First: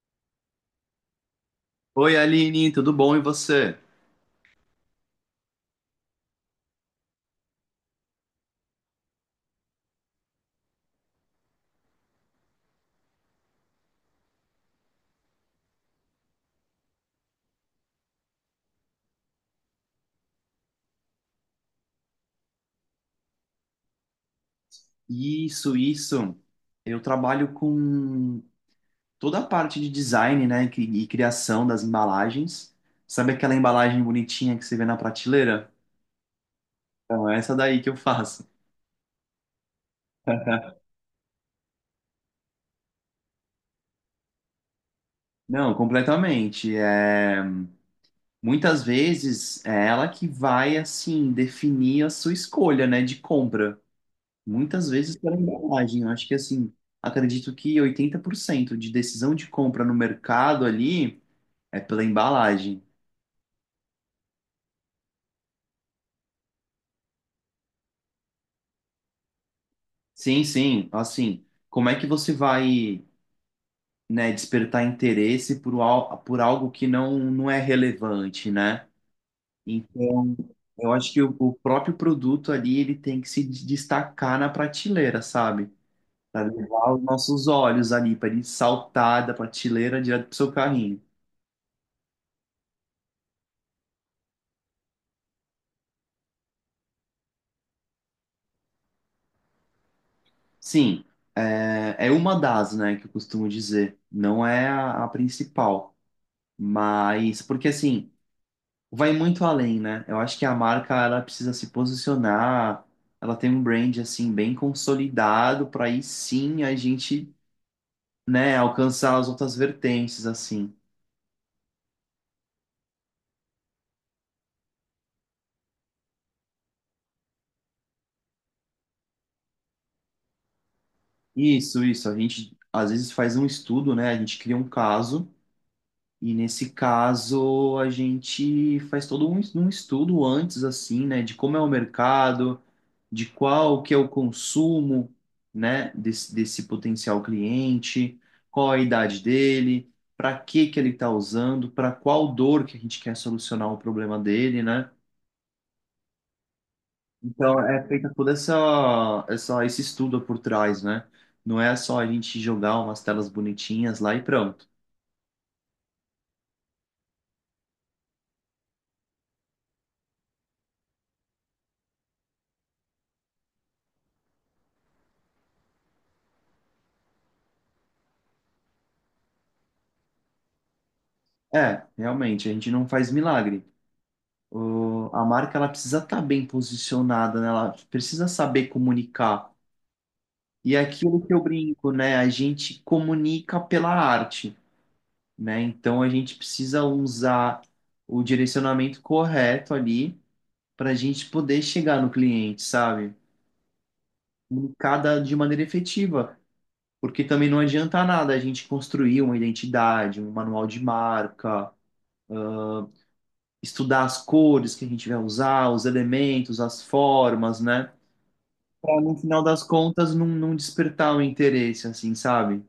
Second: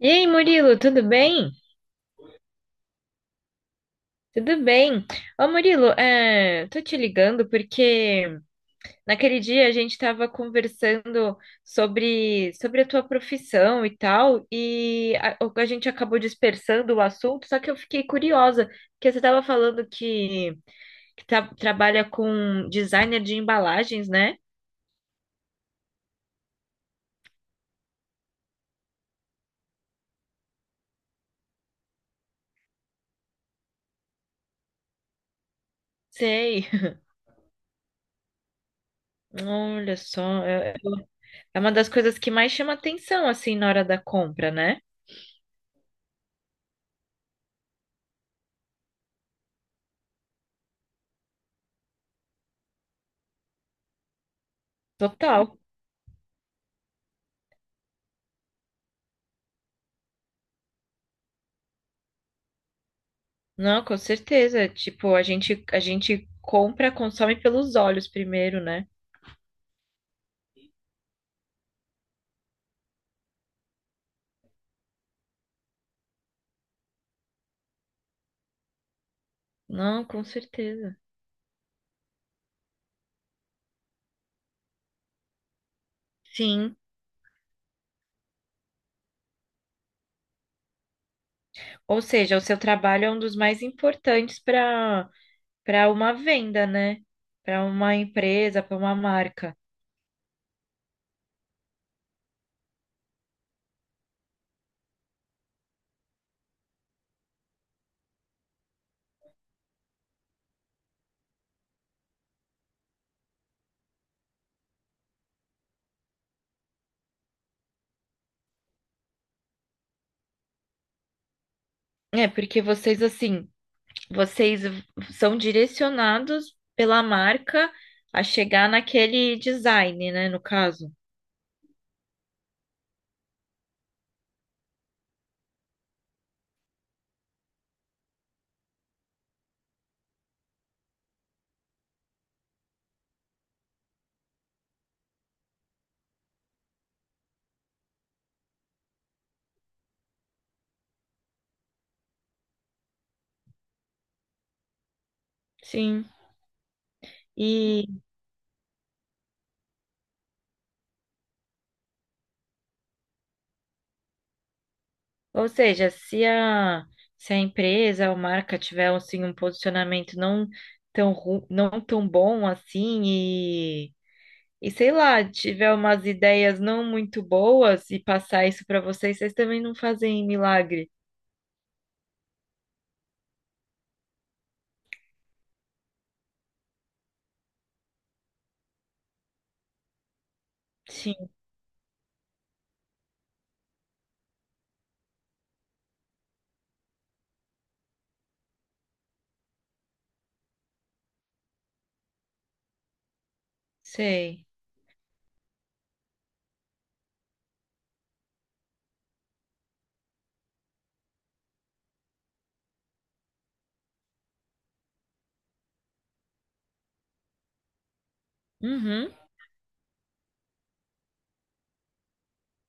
E aí, Murilo, tudo bem? Oi, Aline, tudo bom e você? Tudo bem. Ô, Murilo, tô te ligando porque naquele dia a gente estava conversando sobre a tua profissão e tal, e a gente acabou dispersando o assunto, só que eu fiquei curiosa, porque você estava falando que trabalha com designer de embalagens, né? Isso, isso. Eu trabalho com toda a parte de design, né, e e criação das embalagens. Sabe aquela embalagem bonitinha que você vê na prateleira? Sei. Então, é essa daí que eu faço. Olha só, é uma das coisas que mais chama atenção, assim, na hora da compra, né? Não, completamente. É, muitas vezes é ela que vai, assim, definir a sua escolha, né, de compra. Muitas vezes pela Total. embalagem. Eu acho que, assim, acredito que 80% de decisão de compra no mercado ali é pela embalagem. Não, com certeza. Tipo, a gente compra, consome pelos olhos primeiro, né? Sim, sim. Assim, como é que você vai, né, despertar interesse por, por algo que não é relevante, né? Não, com Então, eu certeza. acho que o próprio produto ali, ele tem que se destacar na prateleira, sabe? Para Sim. levar os nossos olhos ali, para ele saltar da prateleira direto pro seu carrinho. Ou seja, o seu trabalho é um dos mais importantes para uma venda, né? Para uma empresa, para uma marca. Sim, é uma das, né, que eu costumo dizer. Não é a principal. Mas, porque assim, vai muito além, né? Eu acho que a marca ela precisa se posicionar, ela tem um brand assim bem consolidado para aí sim a gente, né, alcançar as outras vertentes assim. É, porque vocês, assim, vocês v- são direcionados pela marca a chegar naquele design, né? No caso. Isso, isso. A gente às vezes faz um estudo, né? A gente cria um caso e nesse caso a gente faz todo um estudo antes assim, né, de como é o mercado de qual que é o consumo, né, desse potencial cliente, qual a idade dele, para que que ele está usando, para qual dor que a gente quer solucionar o problema dele, né? Sim. Então é feita toda essa, essa esse estudo por trás, né? Não é só a gente jogar umas telas bonitinhas lá e pronto. Ou seja, se a empresa ou marca tiver assim, um posicionamento não tão bom assim e sei lá, tiver umas ideias não muito boas e passar isso para vocês, vocês também não fazem milagre. É, realmente, a gente não faz milagre. A marca ela precisa estar bem posicionada, né? Ela precisa saber comunicar. E é aquilo Sim, que eu brinco, né? A gente comunica pela arte, né? Então a gente precisa usar o direcionamento correto ali para a gente poder chegar no cliente, sabe? sei. Comunicada de maneira efetiva, porque também não adianta nada a gente construir uma identidade, um manual de marca, estudar as cores que a gente vai usar, os elementos, as formas, né? Para Uhum, no final das contas não despertar o interesse, assim, sabe?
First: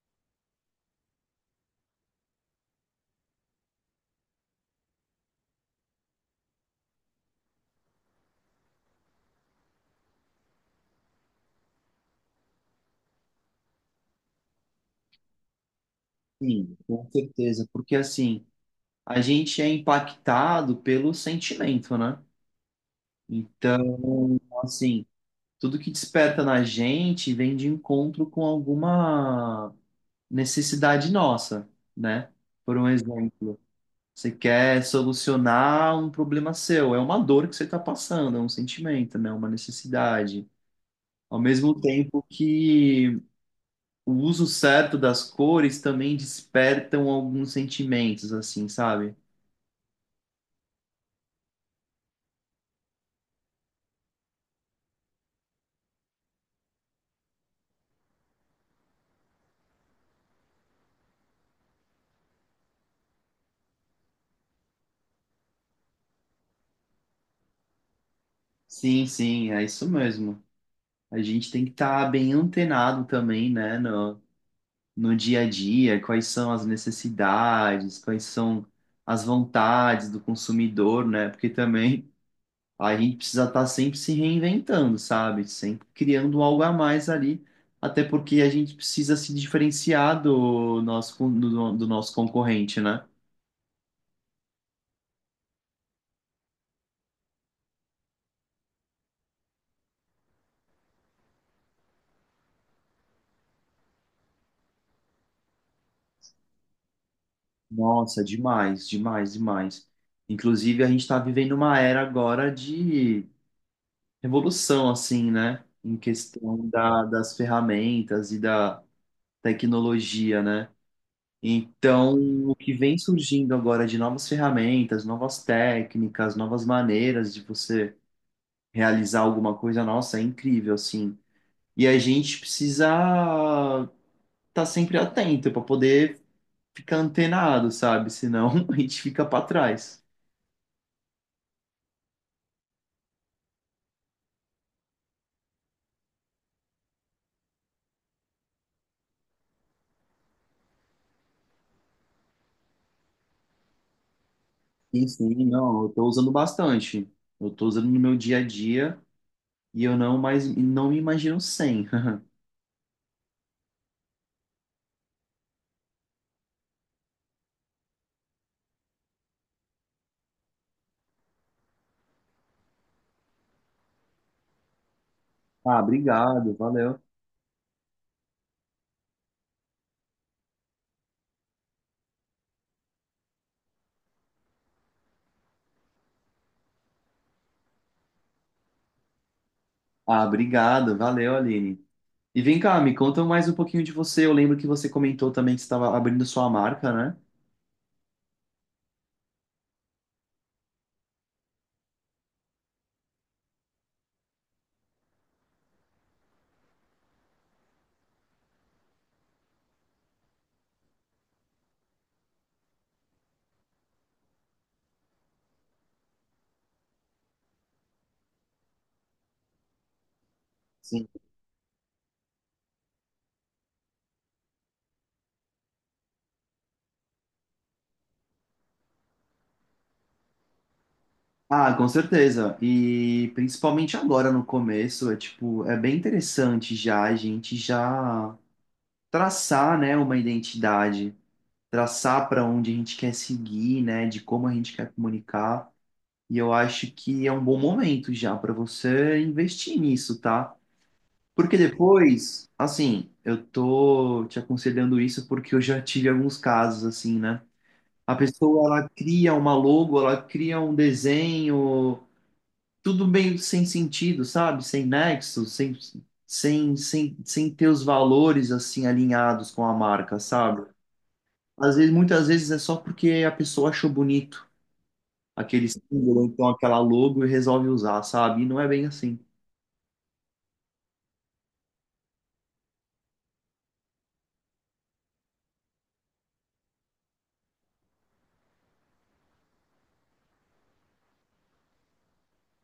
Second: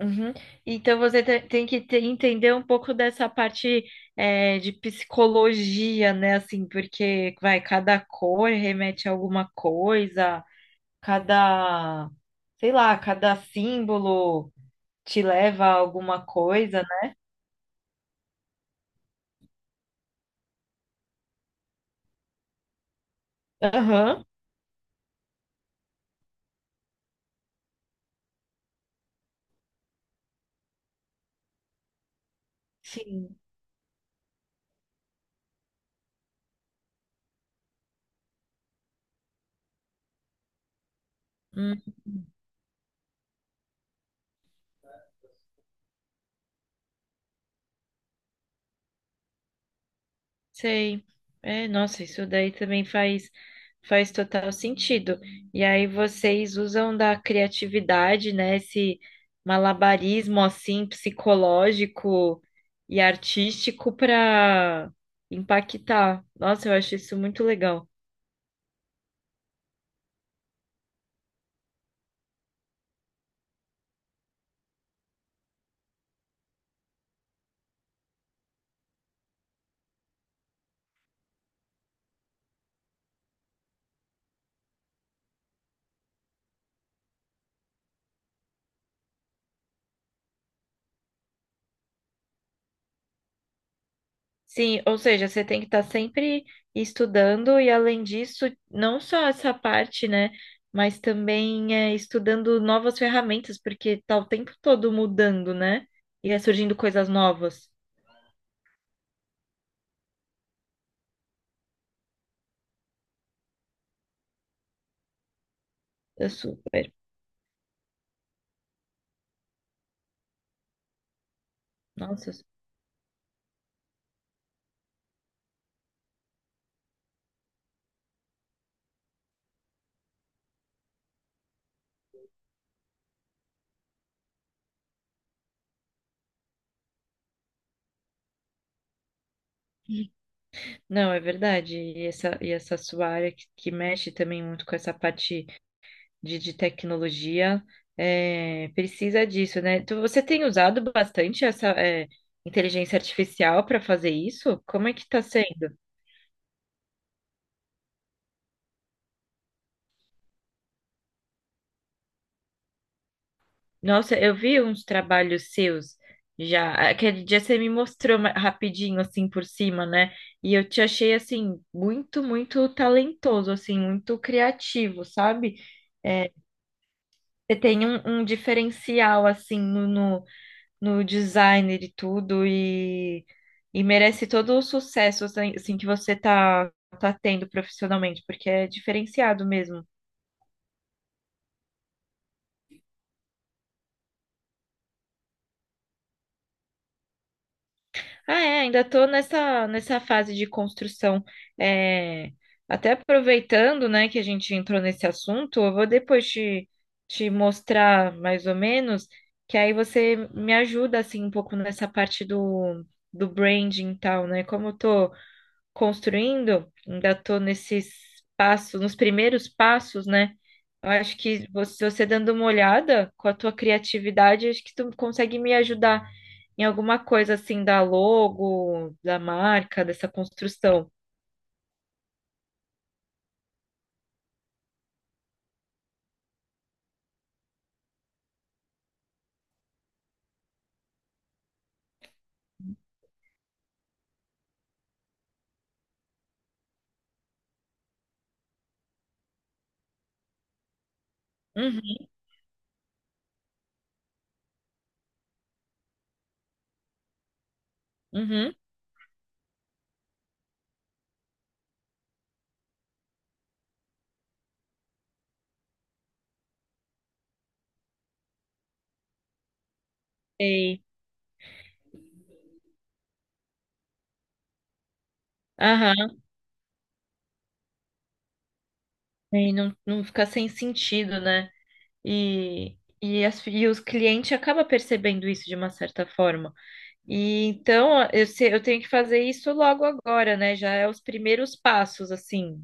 uhum. Então você tem que entender um pouco dessa parte de psicologia, né? Assim, porque vai, cada cor remete a alguma coisa. Cada, sei lá, cada símbolo te leva a alguma Sim, coisa, com né? certeza, porque assim, a gente é impactado pelo sentimento, né? Aham, Então, assim, tudo que desperta na gente vem de encontro com alguma necessidade nossa, né? Por um sim, exemplo, você quer solucionar um problema seu, é uma dor que você está passando, é um sentimento, né? Uma necessidade. Ao mesmo hum, tempo que o uso certo das cores também despertam alguns sentimentos, assim, sabe? sei. É, nossa, isso daí também faz total sentido. E aí vocês usam da criatividade, né? Esse malabarismo assim psicológico e artístico para impactar. Nossa, eu acho isso muito legal. Sim, sim, é isso mesmo. A gente tem que estar bem antenado também, né, no dia a dia, quais são as necessidades, quais são as vontades do consumidor, né? Porque também a gente precisa estar sempre se reinventando, sabe? Sempre criando algo a mais ali, até porque a gente precisa se diferenciar do nosso concorrente, né? Sim, ou seja, você tem que estar sempre estudando e além disso, não só essa parte, né, mas também estudando novas ferramentas, porque tá o tempo todo mudando, né? E é surgindo coisas novas. Nossa, demais, demais, demais. Inclusive, a gente está vivendo uma era agora revolução, assim, né? Em É questão super. da, das ferramentas e da tecnologia, né? Então, Nossa, o que vem surgindo agora de novas ferramentas, novas técnicas, novas maneiras de você realizar alguma coisa, nossa, é incrível, assim. E a gente precisa estar sempre atento para poder ficar antenado, sabe? Senão a gente fica para trás. não, é verdade. E essa sua área que mexe também muito com essa parte de tecnologia, é, precisa disso, né? Você tem usado bastante essa, é, inteligência artificial para fazer isso? Como é que Sim, está sim, sendo? não, eu tô usando bastante. Eu tô usando no meu dia a dia. E eu não mais não me imagino sem. Nossa, eu vi uns trabalhos seus já. Aquele dia você me mostrou rapidinho, assim, por cima, né? E eu te achei, assim, muito, muito talentoso, assim, muito criativo, sabe? Ah, É, obrigado, valeu. você tem um diferencial, assim, no design de tudo e merece todo o sucesso, assim, que você tá tendo profissionalmente, porque é diferenciado mesmo. Ah, obrigado, valeu, Aline. E vem cá, me conta mais um pouquinho de você. Eu lembro que você comentou também que você estava abrindo sua marca, né? Ah, é, ainda estou nessa fase de construção. É, até aproveitando, né, que a gente entrou nesse assunto, eu vou depois te mostrar mais ou menos, que aí você me ajuda, assim, um pouco nessa parte do branding e tal, né? Como eu tô construindo, ainda estou nesses passos, nos primeiros passos, né? Eu Sim. acho que você dando uma olhada com a tua criatividade, acho que tu consegue me ajudar em alguma coisa assim da logo, da marca, dessa construção. Ah, com certeza. E principalmente agora no começo, é tipo, é bem interessante já a gente já traçar, né, uma identidade, traçar para onde a gente quer seguir, né, de como a gente quer comunicar. E eu acho que é um bom momento já para você investir nisso, tá? Porque Uhum, depois, assim, eu tô te aconselhando isso porque eu já tive alguns casos assim, né? A uhum, pessoa, ela cria uma logo, ela cria um desenho, tudo meio sem sentido, sabe? Sem nexo, sem ter os valores, assim, alinhados com a marca, sabe? sei. Às vezes, muitas vezes é só porque a pessoa achou bonito aquele Aham, símbolo, ou então aquela logo e resolve usar, sabe? E não é bem assim. e não fica sem sentido, né? E os clientes acabam percebendo isso de uma certa forma. E então eu, se- eu tenho que fazer isso logo agora, né? Já é os primeiros passos, assim.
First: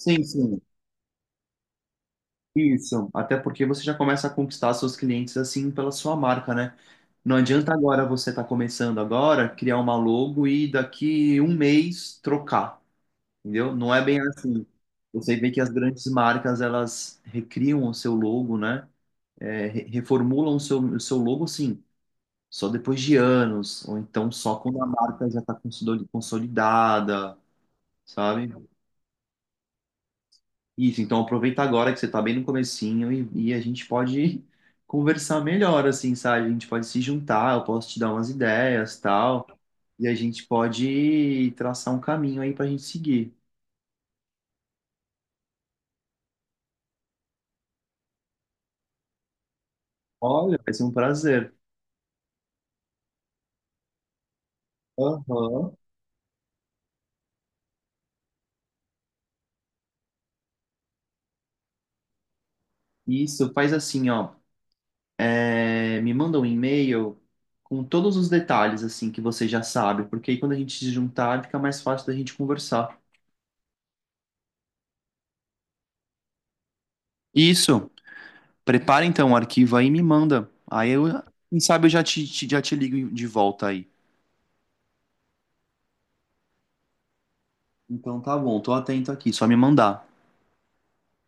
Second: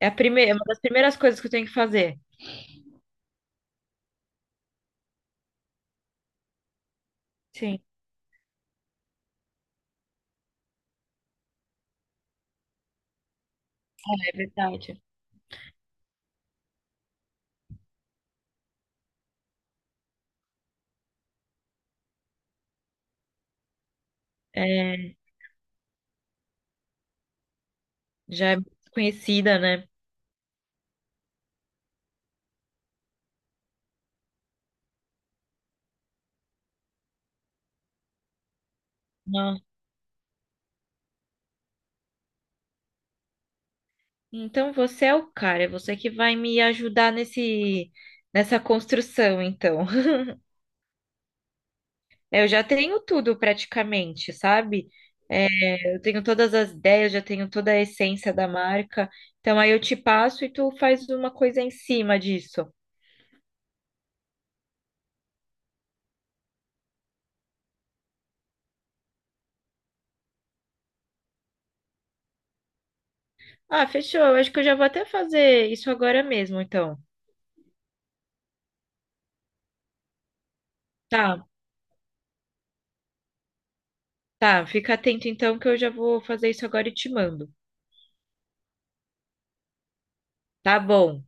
É a primeira, sim. uma das primeiras coisas que eu tenho que fazer. Isso, até porque você já começa a conquistar seus clientes assim pela sua marca, né? Não adianta Sim, agora você estar começando agora, criar uma logo e daqui um mês trocar, entendeu? Não é bem é assim. verdade. Você vê que as grandes marcas, elas recriam o seu logo, né? É, reformulam o seu logo, sim, só depois de anos, ou então só quando a É, marca já está consolidada, sabe? já é conhecida, né? Isso, então aproveita agora que você tá bem no comecinho e a gente pode conversar melhor, assim, sabe? A gente pode se juntar, eu posso te dar umas ideias, tal, e a gente pode traçar um caminho aí pra gente seguir. Então você é o cara, é você que vai me ajudar nesse nessa construção, então. Olha, vai ser um prazer. Eu já tenho tudo praticamente, sabe? Aham. É, eu tenho todas as ideias, já tenho toda a essência da marca. Então aí eu te passo e tu faz uma coisa em cima disso. Isso, faz assim, ó, é, me manda um e-mail com todos os detalhes, assim, que você já sabe, porque aí quando a gente se juntar fica mais fácil da gente conversar. Ah, fechou. Eu acho que eu já vou até fazer isso agora mesmo, então. Isso. Prepara então o arquivo aí e me manda. Aí eu, Tá, quem sabe eu já te ligo de volta aí. tá. Fica atento então que eu já vou fazer isso agora e te mando. Então tá bom, tô atento aqui, só me mandar. Tá bom.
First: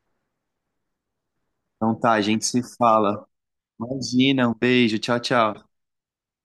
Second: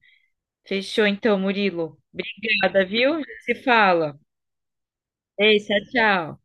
Fechou então, Então Murilo. tá, a gente se Obrigada, viu? Já fala. se fala. Imagina, um beijo, tchau, Ei, tchau. tchau, tchau.